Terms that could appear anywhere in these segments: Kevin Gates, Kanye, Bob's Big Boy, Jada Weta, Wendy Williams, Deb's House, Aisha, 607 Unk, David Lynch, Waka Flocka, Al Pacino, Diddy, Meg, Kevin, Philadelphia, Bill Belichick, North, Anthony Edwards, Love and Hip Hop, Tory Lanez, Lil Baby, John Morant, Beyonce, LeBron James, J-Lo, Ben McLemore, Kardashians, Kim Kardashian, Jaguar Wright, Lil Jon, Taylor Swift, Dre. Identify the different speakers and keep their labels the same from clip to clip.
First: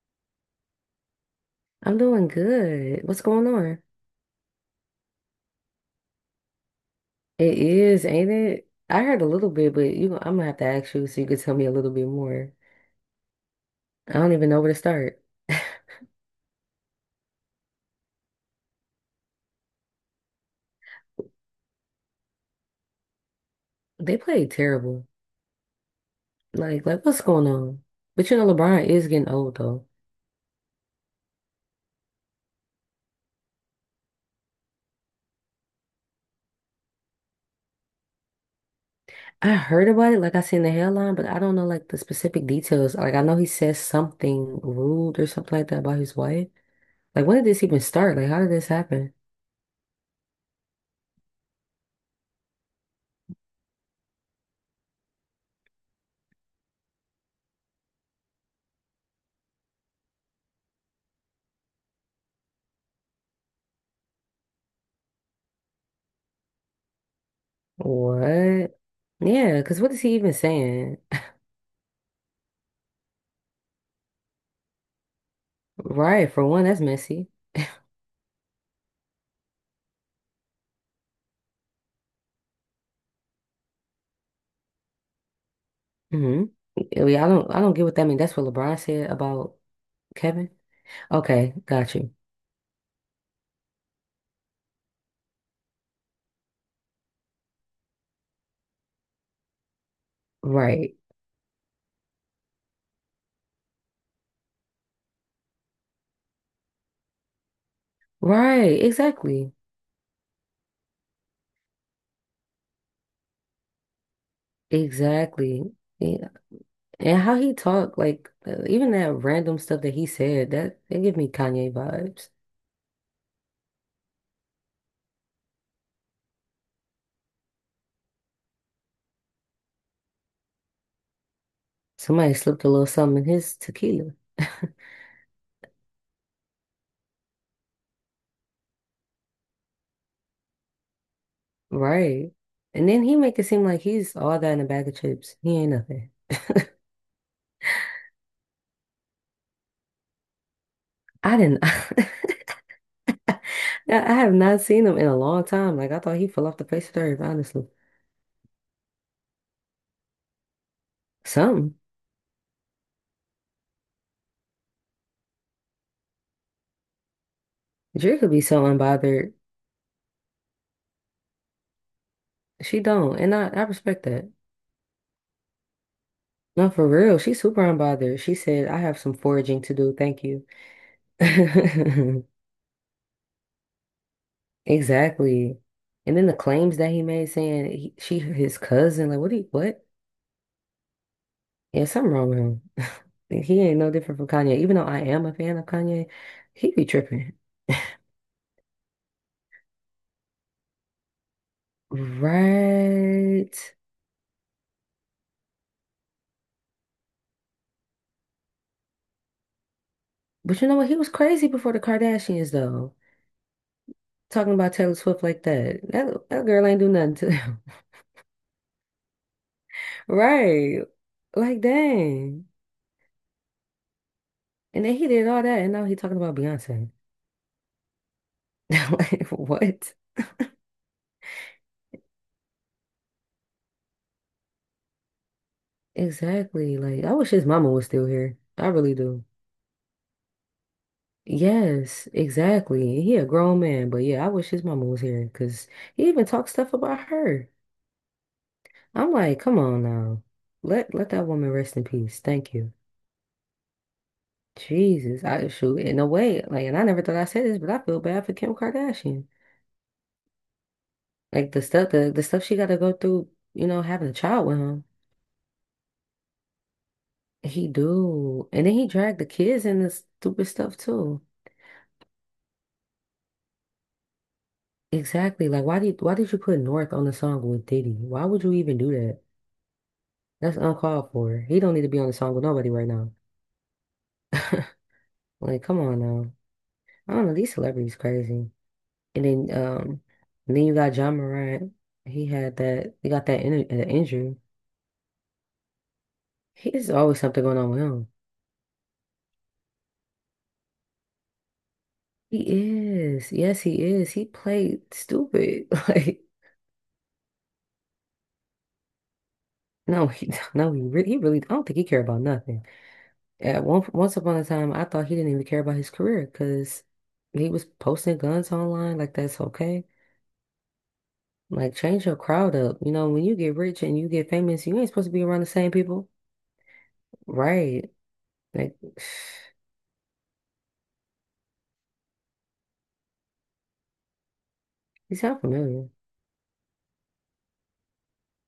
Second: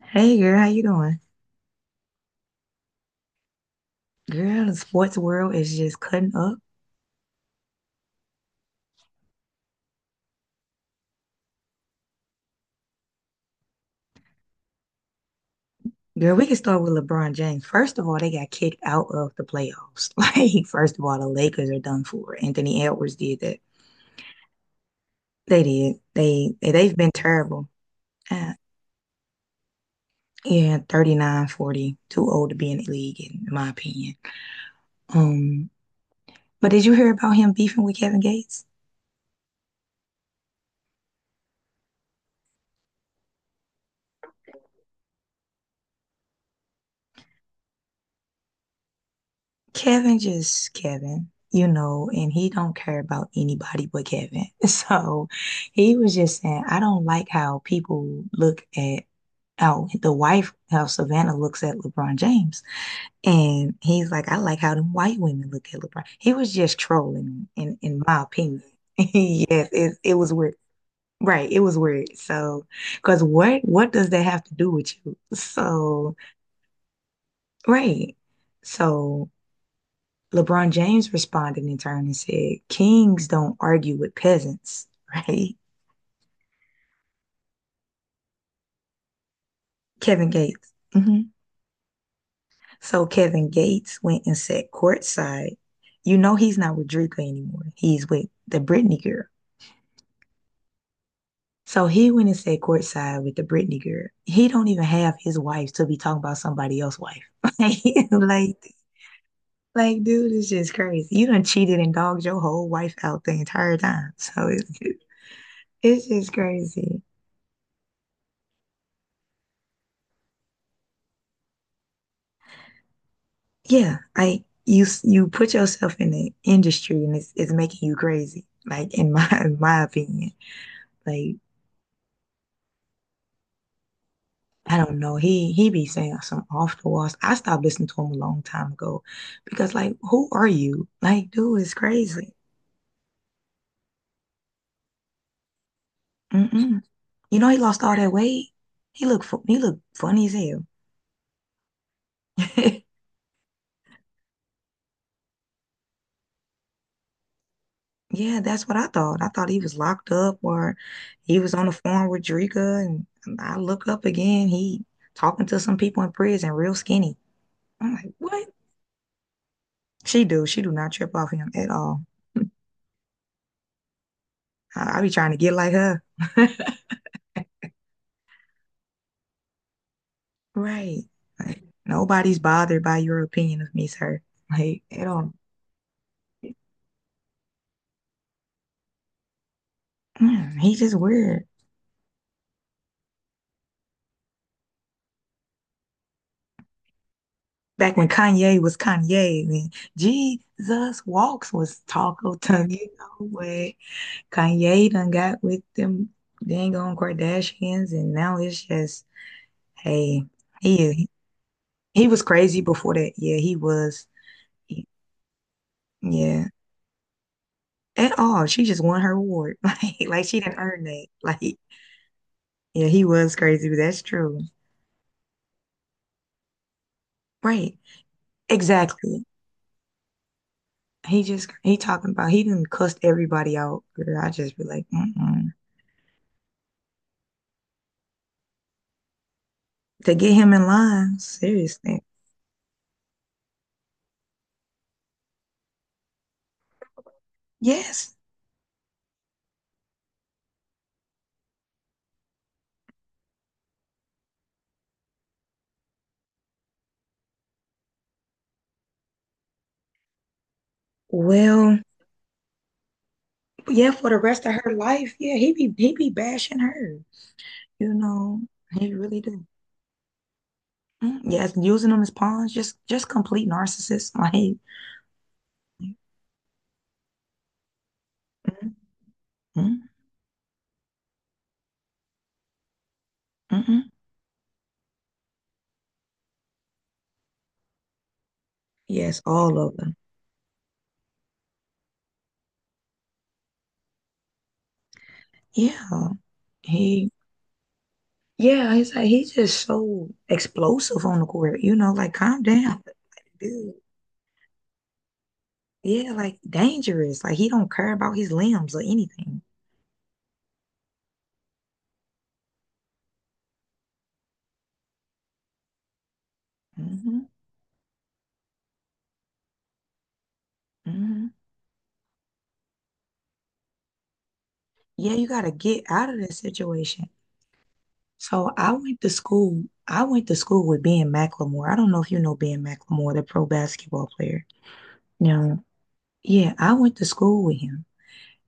Speaker 1: Hey girl, how you doing?
Speaker 2: I'm doing good. What's going on?
Speaker 1: Girl, the sports world is just cutting up.
Speaker 2: It is, ain't it? I heard a little bit, but I'm gonna have to ask you so you could tell me a little bit more. I don't even know where to start.
Speaker 1: Girl, we can start with LeBron James. First of all, they got kicked out of the playoffs. Like, first of all, the Lakers are done for. Anthony Edwards did that.
Speaker 2: They played terrible.
Speaker 1: They did. They, they
Speaker 2: Like,
Speaker 1: they've
Speaker 2: like
Speaker 1: been
Speaker 2: what's going
Speaker 1: terrible.
Speaker 2: on? But you know,
Speaker 1: Uh,
Speaker 2: LeBron is getting old though.
Speaker 1: yeah, 39, 40. Too old to be in the league, in my opinion. Um, but did you hear about him beefing with Kevin Gates?
Speaker 2: I heard about it, like I seen the headline, but I don't know like the specific details. Like I know he says something rude or something like that about his wife. Like when did this even start? Like how did this happen?
Speaker 1: Kevin just Kevin, you know, and he don't care about anybody but Kevin. So he was just saying, I don't like how people look at how the wife, how Savannah looks at LeBron James. And he's like, I like how them white women look at LeBron. He was just trolling, in my opinion.
Speaker 2: What? Yeah,
Speaker 1: Yes,
Speaker 2: because what
Speaker 1: it
Speaker 2: is
Speaker 1: it
Speaker 2: he even
Speaker 1: was weird.
Speaker 2: saying?
Speaker 1: Right, it was weird. So, because what does that have to do with you? So,
Speaker 2: Right, for one, that's messy.
Speaker 1: right. So LeBron James responded in turn and said, "Kings don't argue with peasants," right?
Speaker 2: Hmm. Yeah, I don't get what that means. That's what LeBron said about
Speaker 1: Kevin
Speaker 2: Kevin.
Speaker 1: Gates. Hmm.
Speaker 2: Okay, got you.
Speaker 1: So Kevin Gates went and sat courtside. You know he's not with Drika anymore. He's with the Britney girl.
Speaker 2: Right.
Speaker 1: So he went and sat courtside with the Britney girl. He don't even have his wife to be talking about somebody else's wife. Like, like,
Speaker 2: Right. Exactly.
Speaker 1: like, dude, it's just crazy. You done cheated and dogged your whole wife out the entire time. So it's
Speaker 2: Exactly.
Speaker 1: it's
Speaker 2: Yeah.
Speaker 1: just crazy.
Speaker 2: And how he talked, like even that random stuff that he said, that it give me Kanye vibes.
Speaker 1: Yeah, you put yourself in the industry and it's making you crazy. Like in my in my opinion, like
Speaker 2: Somebody slipped a little something in his tequila.
Speaker 1: I don't know. He be saying some off the walls. I stopped listening to him a long time ago because like who are you? Like dude is
Speaker 2: Right.
Speaker 1: crazy.
Speaker 2: And then he make it seem like he's all that in a bag of chips. He ain't nothing.
Speaker 1: Mm-mm. You know he lost all that weight. He looked he looked funny as hell.
Speaker 2: I didn't I I have not seen him in a long time. Like I thought he fell off the face of the earth, honestly.
Speaker 1: Yeah, that's what I thought. I thought he was locked up or he was on the
Speaker 2: Something.
Speaker 1: phone with Drika and I look up again. He talking to some people in prison, real skinny. I'm like,
Speaker 2: Dre could be
Speaker 1: what?
Speaker 2: so unbothered.
Speaker 1: She do. She do not trip off him at all.
Speaker 2: She don't, and I respect that.
Speaker 1: I be trying to get like her.
Speaker 2: No, for real, she's super unbothered. She said, I have some foraging to do, thank you.
Speaker 1: Right. Like, nobody's bothered by your opinion of me, sir. Like, at all.
Speaker 2: Exactly. And then the claims that he made saying she his cousin, like what do you, what?
Speaker 1: Mm, he just weird.
Speaker 2: Yeah, something wrong with him. He ain't no different from Kanye. Even though I am a fan of Kanye, he be tripping.
Speaker 1: Back when Kanye was Kanye, when Jesus Walks was Taco Tongue, you know
Speaker 2: Right.
Speaker 1: where Kanye done got with them dang on Kardashians, and now it's just, hey,
Speaker 2: But you know what? He
Speaker 1: he
Speaker 2: was crazy before the
Speaker 1: he was
Speaker 2: Kardashians
Speaker 1: crazy before
Speaker 2: though.
Speaker 1: that. Yeah, he was.
Speaker 2: Talking about
Speaker 1: He-
Speaker 2: Taylor Swift like that. That that
Speaker 1: Yeah,
Speaker 2: girl ain't do nothing to him.
Speaker 1: at all. She just won her award. Like she didn't
Speaker 2: Right.
Speaker 1: earn that. Like,
Speaker 2: Like dang.
Speaker 1: yeah, he was crazy, but that's true.
Speaker 2: And then he did all that, and now he's talking about Beyonce.
Speaker 1: Right. Exactly.
Speaker 2: Like, what?
Speaker 1: He talking about he didn't cuss everybody out. Girl, I just be like, mm
Speaker 2: Exactly. Like, I wish his mama was still here. I really do.
Speaker 1: to get him in line, seriously.
Speaker 2: Yes, exactly. He a grown man, but yeah, I wish his mama was here because he even talks stuff about her.
Speaker 1: Yes.
Speaker 2: I'm like, come on now. Let that woman rest in peace. Thank you. Jesus, I shoot in a way, like, and I never thought I said this, but I feel bad for Kim Kardashian. Like
Speaker 1: Well,
Speaker 2: the stuff she gotta go through, you know,
Speaker 1: yeah,
Speaker 2: having
Speaker 1: for
Speaker 2: a
Speaker 1: the rest
Speaker 2: child
Speaker 1: of
Speaker 2: with
Speaker 1: her
Speaker 2: him.
Speaker 1: life, yeah, he be bashing her.
Speaker 2: He
Speaker 1: You know,
Speaker 2: do. And then he
Speaker 1: he
Speaker 2: dragged
Speaker 1: really
Speaker 2: the
Speaker 1: do.
Speaker 2: kids in this stupid stuff
Speaker 1: Mm,
Speaker 2: too.
Speaker 1: yes, using them as pawns, just complete narcissists. Like,
Speaker 2: Exactly. Like
Speaker 1: mm,
Speaker 2: why did you put North on the song with Diddy? Why would you even do that?
Speaker 1: mm, mm,
Speaker 2: That's uncalled for. He don't need to be on the song with nobody right now.
Speaker 1: mm.
Speaker 2: Like, come on now. I don't know, these celebrities crazy.
Speaker 1: Yes,
Speaker 2: And then
Speaker 1: all of them.
Speaker 2: um and then you got John Morant. He had that he got that injury.
Speaker 1: Yeah.
Speaker 2: He is
Speaker 1: He,
Speaker 2: always something going on with him.
Speaker 1: yeah, he's just so explosive on the court. You know, like calm
Speaker 2: He
Speaker 1: down,
Speaker 2: is. Yes,
Speaker 1: dude.
Speaker 2: he is. He played stupid.
Speaker 1: Yeah,
Speaker 2: Like,
Speaker 1: like dangerous. Like he don't care about his limbs or anything.
Speaker 2: no, he no, he really I don't think he care about nothing. Once upon a time, I thought he didn't even care about his career because
Speaker 1: Hmm.
Speaker 2: he was posting guns online. Like, that's okay.
Speaker 1: Hmm.
Speaker 2: Like, change your crowd up. You know, when you get rich and you get famous, you ain't supposed to
Speaker 1: Yeah,
Speaker 2: be
Speaker 1: you
Speaker 2: around the
Speaker 1: gotta
Speaker 2: same
Speaker 1: get
Speaker 2: people.
Speaker 1: out of that situation.
Speaker 2: Right.
Speaker 1: So I
Speaker 2: Like,
Speaker 1: went to school. I went to school with Ben McLemore. I don't know if you know Ben McLemore, the pro basketball player.
Speaker 2: you sound
Speaker 1: No.
Speaker 2: familiar.
Speaker 1: Yeah, I went to school with him,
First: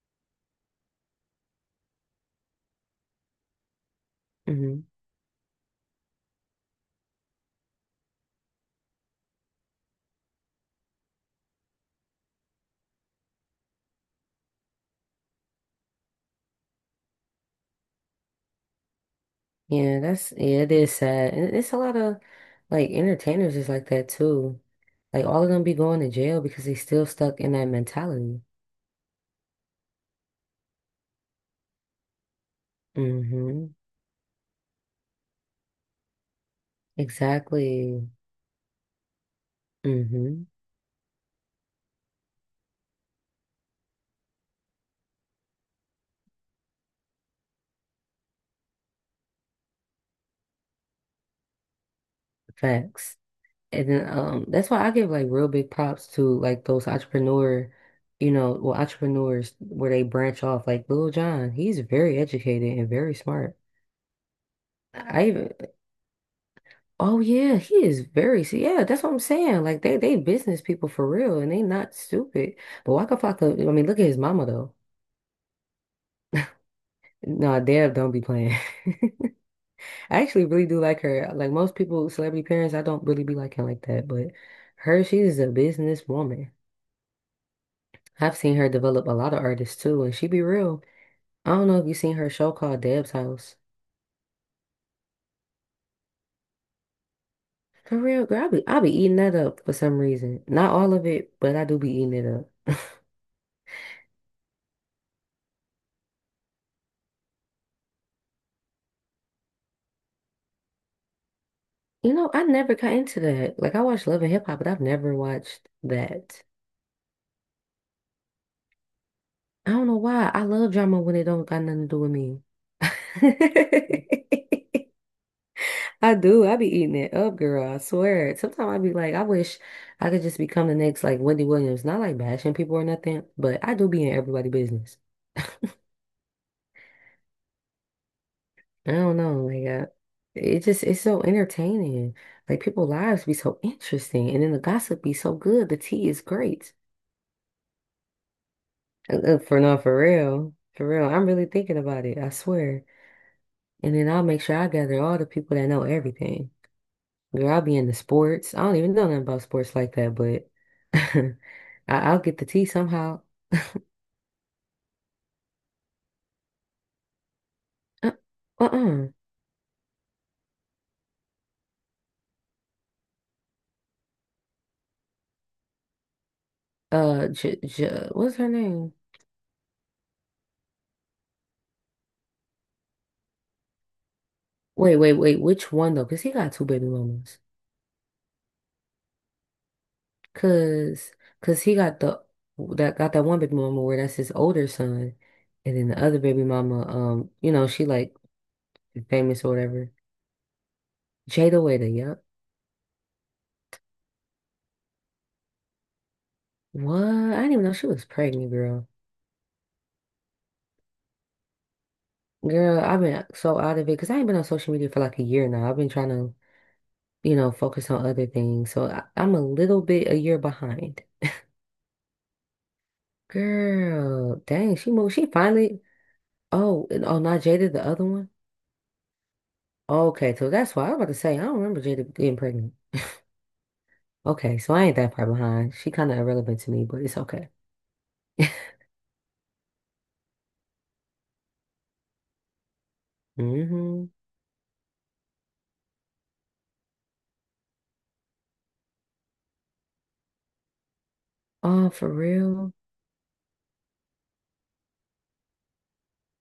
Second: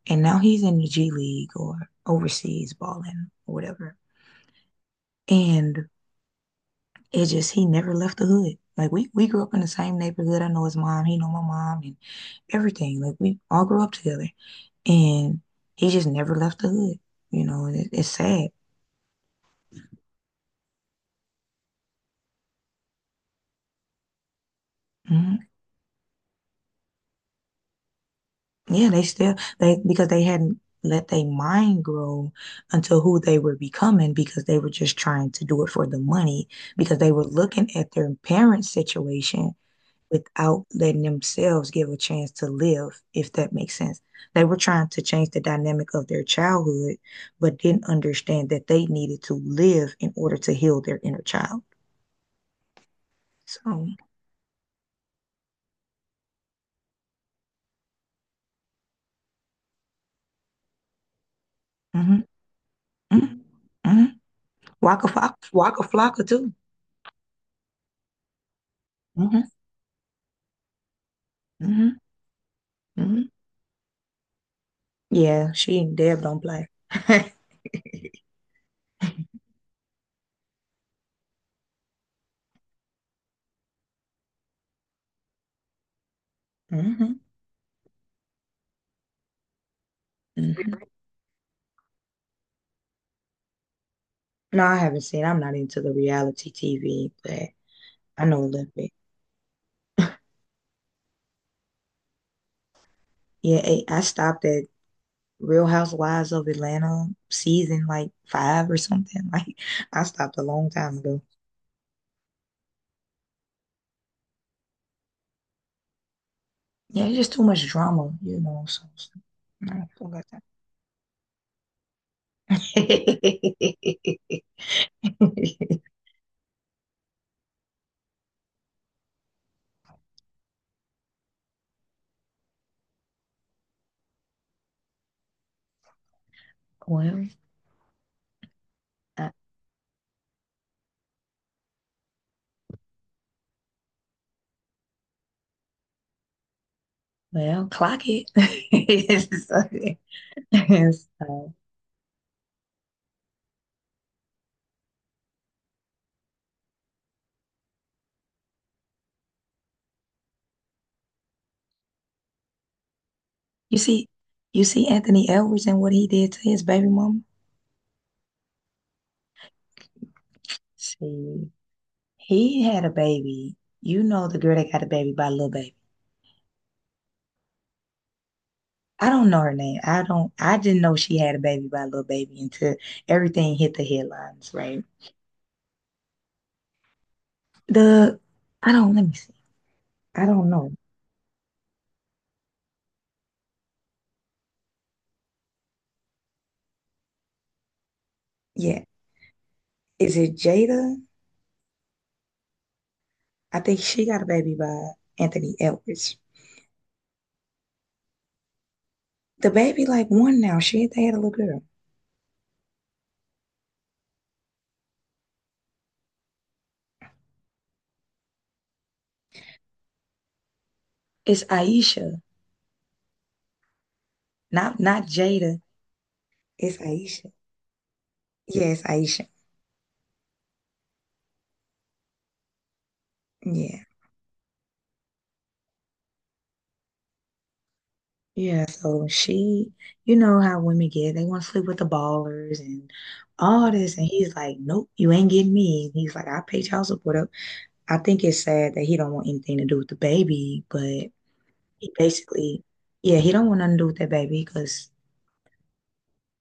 Speaker 1: and now he's in the G League or overseas balling or whatever.
Speaker 2: Hmm.
Speaker 1: And it just he never left the hood. Like we grew up in the same neighborhood. I know his mom, he know my mom and everything. Like we all grew up together. And he just never left the hood. You know, and it's sad.
Speaker 2: Yeah, yeah, it is sad. And it's a lot of, like, entertainers is like that too. Like, all
Speaker 1: Hmm.
Speaker 2: of them be going to jail because they still stuck in that mentality.
Speaker 1: Yeah, they because they hadn't let their mind grow until who they were
Speaker 2: Hmm.
Speaker 1: becoming because they were just trying to do it for the money because they were looking at
Speaker 2: Exactly.
Speaker 1: their parents' situation
Speaker 2: Hmm.
Speaker 1: without letting themselves give a chance to live, if that makes sense. They were trying to change the dynamic of their childhood, but didn't understand that they needed to live in order to heal their inner child.
Speaker 2: Facts.
Speaker 1: So,
Speaker 2: And then that's why I give like real big props to like those entrepreneurs where they branch off like Lil Jon, he's very
Speaker 1: mm-hmm,
Speaker 2: educated and very
Speaker 1: mm-hmm,
Speaker 2: smart.
Speaker 1: mm-hmm. Waka,
Speaker 2: I
Speaker 1: Flocka,
Speaker 2: even
Speaker 1: Waka Flocka too.
Speaker 2: oh yeah, he is very see, yeah, that's what I'm
Speaker 1: Hmm.
Speaker 2: saying. Like they business people for real and they not
Speaker 1: Hmm.
Speaker 2: stupid. But Waka
Speaker 1: Hmm.
Speaker 2: Flocka, I mean, look at his mama though.
Speaker 1: Yeah, she and Deb don't play.
Speaker 2: No, Deb don't be playing. I actually really do like her. Like most people, celebrity parents, I don't really be liking like that, but her, she is a businesswoman.
Speaker 1: Hmm.
Speaker 2: I've seen her develop a lot of artists too, and she be real.
Speaker 1: Hmm.
Speaker 2: I don't know if you seen her show called Deb's House.
Speaker 1: No, I haven't seen. I'm not into the reality TV, but
Speaker 2: For
Speaker 1: I
Speaker 2: real,
Speaker 1: know
Speaker 2: girl,
Speaker 1: a
Speaker 2: I be
Speaker 1: little
Speaker 2: I
Speaker 1: bit.
Speaker 2: be eating that up for some reason. Not all of it, but I do be eating it up.
Speaker 1: Yeah, I stopped at Real Housewives of Atlanta season like five or something. Like I stopped a long time ago.
Speaker 2: You know, I never got into that. Like I watched Love and Hip Hop, but I've never watched that.
Speaker 1: Yeah, it's just too much drama, you know. So, so
Speaker 2: I don't
Speaker 1: I
Speaker 2: know
Speaker 1: don't got
Speaker 2: why.
Speaker 1: time.
Speaker 2: I love drama when it don't got nothing to do with me. I do. I be eating it up, girl. I swear. Sometimes I be like, I wish I could just become the next like Wendy Williams. Not like bashing people or nothing, but I do be in everybody business.
Speaker 1: Well,
Speaker 2: I don't
Speaker 1: uh,
Speaker 2: know, like it just it's so entertaining. Like people's lives be so interesting, and then the gossip be so good. The tea is great.
Speaker 1: well, clock it.
Speaker 2: For no, for real, for real. I'm really
Speaker 1: So,
Speaker 2: thinking about it. I swear. And then I'll make sure I gather all the people that know everything. Girl, I'll be into sports. I don't even know nothing about sports like that, but I, I'll get the tea somehow.
Speaker 1: you see, you see Anthony Edwards and what he did to his baby mama.
Speaker 2: Uh, uh-uh.
Speaker 1: See, he had a baby. You know the girl that got a baby by Lil Baby.
Speaker 2: J what's her name?
Speaker 1: I don't know her name. I don't. I didn't know she had a baby by Little Baby until everything hit the headlines. Right.
Speaker 2: Wait. Which one though? Because he got two baby mamas.
Speaker 1: The I don't. Let me see. I don't know.
Speaker 2: Cause, cause he got the that got that one baby mama where that's his older son, and then the other baby mama, you know, she like
Speaker 1: Yeah.
Speaker 2: famous or whatever.
Speaker 1: Is it Jada?
Speaker 2: Jada Weta, yep.
Speaker 1: I think she got a baby by Anthony Edwards.
Speaker 2: What? I didn't even know she was pregnant, girl.
Speaker 1: The baby like one now. She they had a little girl.
Speaker 2: Girl, I've been so out of it because I ain't been on social media for like a year now. I've been trying to, you know, focus on other things. So I'm a little bit a year behind.
Speaker 1: It's Aisha.
Speaker 2: Girl, dang,
Speaker 1: Not
Speaker 2: she
Speaker 1: not
Speaker 2: moved. She
Speaker 1: Jada.
Speaker 2: finally.
Speaker 1: It's
Speaker 2: Oh,
Speaker 1: Aisha.
Speaker 2: not Jada, the other one.
Speaker 1: Yeah, it's Aisha.
Speaker 2: Okay, so that's why I was about to say I don't remember Jada getting pregnant.
Speaker 1: Yeah.
Speaker 2: Okay, so I ain't that far behind. She kind of irrelevant to me, but it's okay.
Speaker 1: Yeah, so she, you know how women get, they want to sleep with the ballers and all this. And
Speaker 2: Hmm.
Speaker 1: he's like, nope, you ain't getting me. And he's like, I pay child support up. I think it's sad that he don't want anything to do with the baby, but he
Speaker 2: Oh, for
Speaker 1: basically,
Speaker 2: real?
Speaker 1: yeah, he don't want nothing to do with that baby because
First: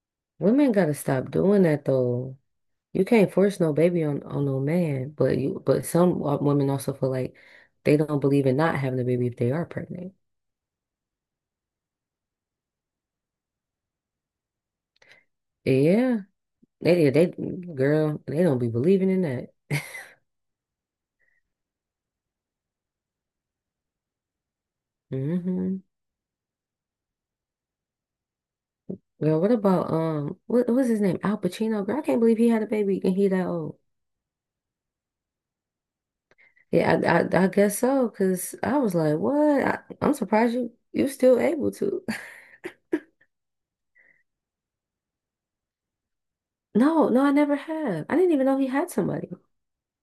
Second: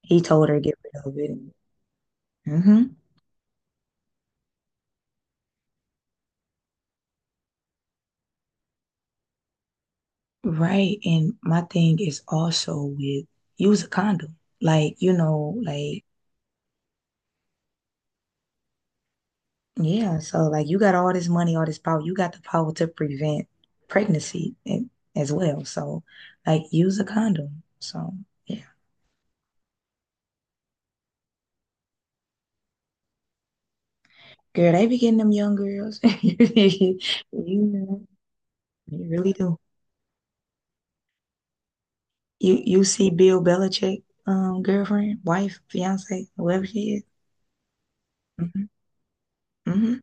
Speaker 1: he told her to
Speaker 2: Women
Speaker 1: get
Speaker 2: gotta
Speaker 1: rid of it.
Speaker 2: stop
Speaker 1: And,
Speaker 2: doing that though.
Speaker 1: hmm
Speaker 2: You can't force no baby on no man, but you but some wo- women also feel like they don't believe in not having a baby if they are pregnant.
Speaker 1: right. And my thing is also with use a condom. Like, you know, like
Speaker 2: Yeah, they girl, they don't be believing in that.
Speaker 1: yeah, so like you got all this money, all this power, you got the power to prevent pregnancy and, as well.
Speaker 2: Hmm.
Speaker 1: So like use a condom. So yeah.
Speaker 2: Girl, what about what what's his name? Al Pacino? Girl, I can't believe he had a baby and he that old.
Speaker 1: Girl, they be getting them young girls. You
Speaker 2: Yeah, I guess
Speaker 1: know,
Speaker 2: so, because I was
Speaker 1: they
Speaker 2: like,
Speaker 1: really
Speaker 2: what?
Speaker 1: do.
Speaker 2: I'm surprised you still able to.
Speaker 1: You see Bill Belichick girlfriend, wife, fiance, whoever she is.
Speaker 2: No, no, I never have. I didn't even know
Speaker 1: Hmm.
Speaker 2: he had somebody.
Speaker 1: Hmm.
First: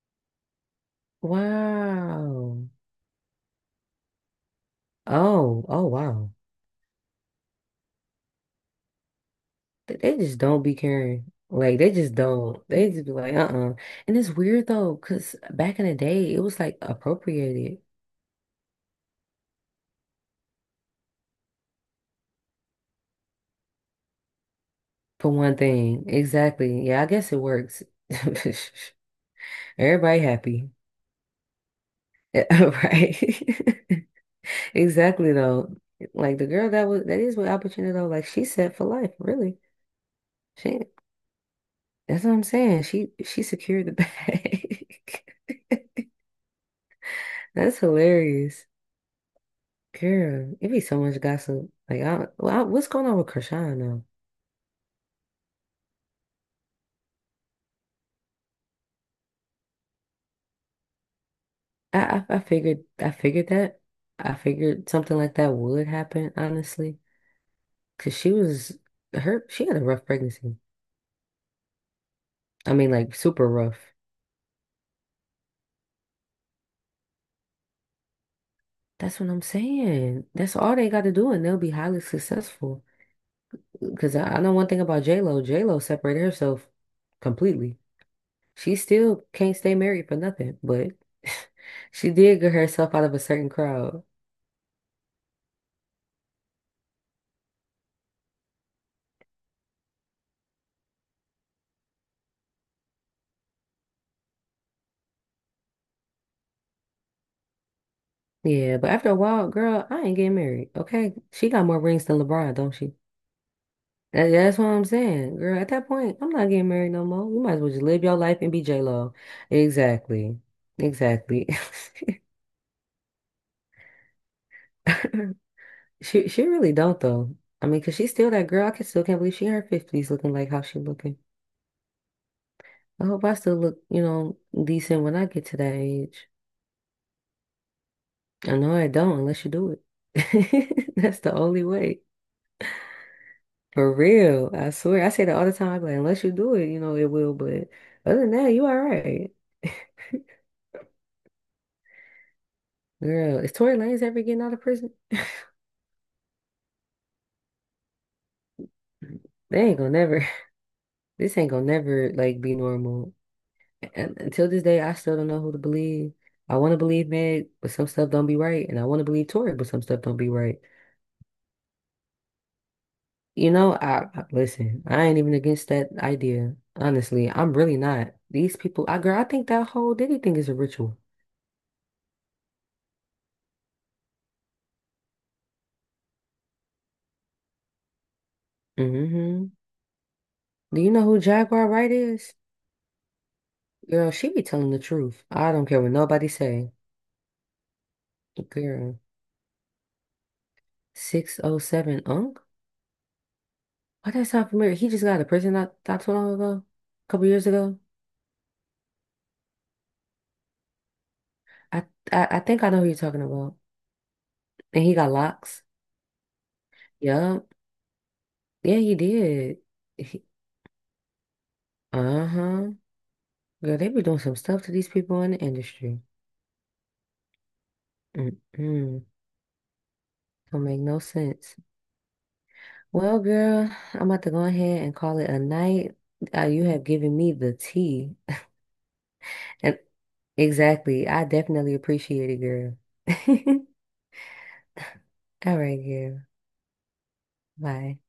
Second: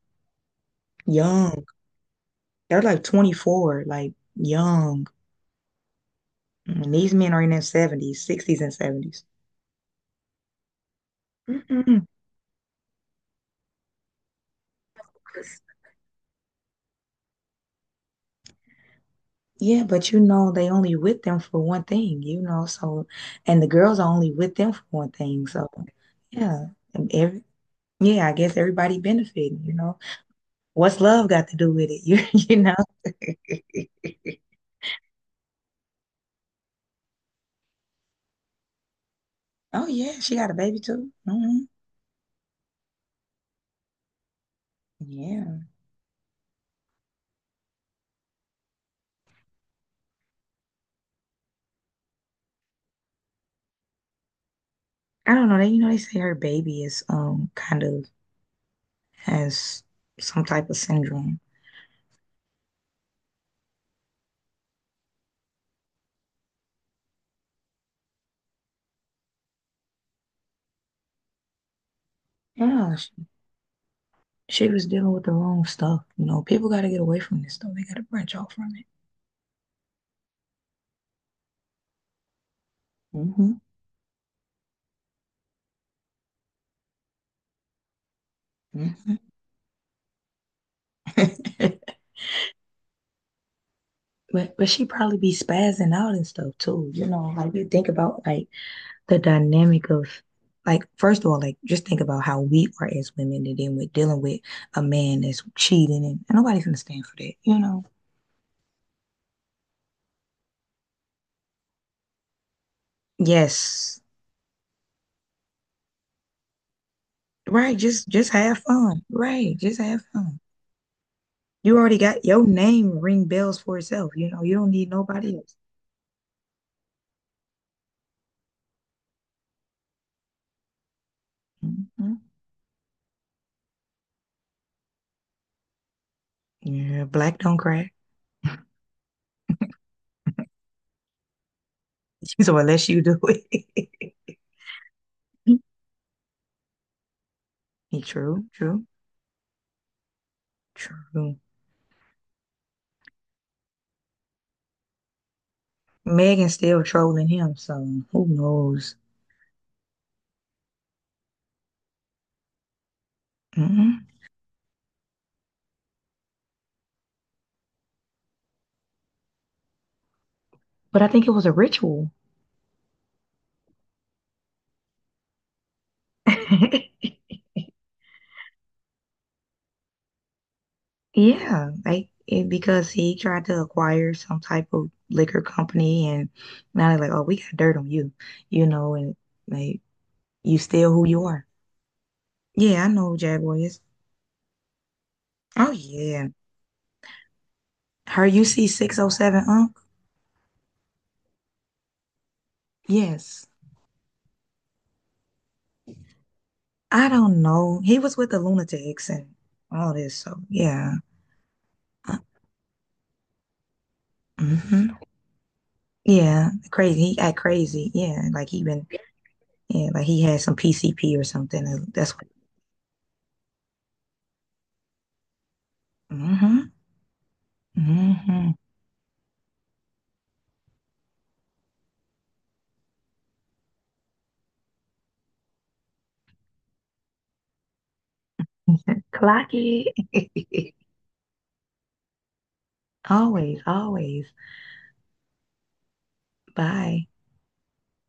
Speaker 1: Young.
Speaker 2: Wow.
Speaker 1: They're like 24, like young.
Speaker 2: Oh, oh, wow.
Speaker 1: And these men are in their 70s, 60s and 70s.
Speaker 2: They just don't be caring. Like, they
Speaker 1: Mm-mm.
Speaker 2: just don't. They just be like, uh-uh. And it's weird, though, because back in the day, it was like appropriated
Speaker 1: Yeah, but you know, they only with them for one thing, you know. So, and the girls are only with them for one
Speaker 2: for
Speaker 1: thing.
Speaker 2: one
Speaker 1: So,
Speaker 2: thing.
Speaker 1: yeah,
Speaker 2: Exactly. Yeah, I
Speaker 1: and
Speaker 2: guess it
Speaker 1: every
Speaker 2: works.
Speaker 1: yeah, I guess everybody benefiting, you know.
Speaker 2: Everybody happy.
Speaker 1: What's love got to do with it? You know.
Speaker 2: Right. Exactly though. Like the girl that is with opportunity though, like she's set for life, really.
Speaker 1: Oh yeah, she got a baby
Speaker 2: She
Speaker 1: too. Hmm.
Speaker 2: That's what I'm saying. She secured the
Speaker 1: Yeah,
Speaker 2: bag. That's hilarious. Girl, it be so much gossip. What's going on with Krishan now?
Speaker 1: I don't know. They you know they say her baby is kind of has some type of syndrome.
Speaker 2: I figured that. I figured something like that would happen, honestly. Cause she was her she had a rough pregnancy. I mean
Speaker 1: Yeah, she,
Speaker 2: like super rough.
Speaker 1: she was dealing with the wrong stuff. You know, people got to get away from this stuff. They got to branch off from
Speaker 2: That's what I'm saying. That's all they gotta do and they'll be highly successful.
Speaker 1: it.
Speaker 2: Because I know one thing about J-Lo. J-Lo separated herself completely. She
Speaker 1: Hmm.
Speaker 2: still can't stay married for nothing, but
Speaker 1: Hmm.
Speaker 2: she did get herself out of a certain crowd.
Speaker 1: But she probably be spazzing out and stuff too. You know, like you think about like the dynamic of like first of all, like just think about how we are as women and then we're dealing with a man that's cheating and nobody's gonna stand for that, you know.
Speaker 2: Yeah, but after a while, girl, I ain't getting married. Okay. She got more rings than LeBron, don't she?
Speaker 1: Yes.
Speaker 2: That's what I'm saying, girl. At that point, I'm not getting married no more. You might as well
Speaker 1: Right,
Speaker 2: just live
Speaker 1: just
Speaker 2: your
Speaker 1: just
Speaker 2: life and
Speaker 1: have
Speaker 2: be
Speaker 1: fun.
Speaker 2: J-Lo.
Speaker 1: Right, just have
Speaker 2: Exactly.
Speaker 1: fun.
Speaker 2: Exactly.
Speaker 1: You already got your name ring bells for itself, you know, you don't need nobody else.
Speaker 2: She really don't though. I mean, cause she's still that girl. I can still can't believe she in her fifties looking like how she looking.
Speaker 1: Mhm.
Speaker 2: I hope I still look, you know, decent when I get to that age.
Speaker 1: Yeah, black don't crack.
Speaker 2: I know I don't unless you do it. That's the only way.
Speaker 1: So unless you do
Speaker 2: For
Speaker 1: it.
Speaker 2: real. I swear. I say that all the time. I be like, unless you do it, you know, it will. But other than
Speaker 1: True,
Speaker 2: that, you all
Speaker 1: true,
Speaker 2: right.
Speaker 1: true.
Speaker 2: Girl, is Tory Lanez ever getting out of prison?
Speaker 1: Megan's still trolling him, so who knows?
Speaker 2: They ain't gonna never. This ain't gonna never like be normal.
Speaker 1: Mhm.
Speaker 2: And until this day, I still don't know who to believe. I want to believe Meg, but some stuff don't be right, and I want to believe Tory, but some stuff don't be right.
Speaker 1: But I think it was a ritual.
Speaker 2: You know, listen, I ain't even against that idea. Honestly, I'm really not. These people, I girl, I think that whole Diddy thing is a ritual.
Speaker 1: Yeah, like it, because he tried to acquire some type of liquor company, and now they're like, "Oh, we got dirt on you," you know, and
Speaker 2: Hmm.
Speaker 1: like you
Speaker 2: Do you
Speaker 1: still
Speaker 2: know
Speaker 1: who
Speaker 2: who
Speaker 1: you are.
Speaker 2: Jaguar Wright is?
Speaker 1: Yeah, I know who Jaguar is.
Speaker 2: Girl, she be telling the truth. I don't
Speaker 1: Oh
Speaker 2: care what nobody
Speaker 1: yeah,
Speaker 2: say.
Speaker 1: her UC six
Speaker 2: Girl,
Speaker 1: oh seven Unc.
Speaker 2: 607 Unk?
Speaker 1: Yes,
Speaker 2: Why that sound familiar? He just got out of prison not too long ago, a
Speaker 1: I
Speaker 2: couple
Speaker 1: don't
Speaker 2: years ago.
Speaker 1: know. He was with the Lunatics and all this, so yeah.
Speaker 2: I,
Speaker 1: Uh,
Speaker 2: I think I know who you're talking about. And
Speaker 1: mhm.
Speaker 2: he got locks.
Speaker 1: Yeah, crazy. He act
Speaker 2: Yup.
Speaker 1: crazy. Yeah, like he
Speaker 2: Yeah,
Speaker 1: been,
Speaker 2: he did.
Speaker 1: yeah, like he
Speaker 2: He,
Speaker 1: had some PCP or something. And that's what.
Speaker 2: uh-huh. Girl, they be doing some stuff to these people in the industry.
Speaker 1: Mm-hmm. Mm-hmm.
Speaker 2: Mm-mm. Don't make no sense. Well, girl, I'm about to go ahead and call it a night. You have given me the tea.
Speaker 1: Clock
Speaker 2: And
Speaker 1: it.
Speaker 2: exactly. I definitely appreciate it,
Speaker 1: Always,
Speaker 2: girl.
Speaker 1: always.
Speaker 2: All right, girl.
Speaker 1: Bye.
Speaker 2: Bye.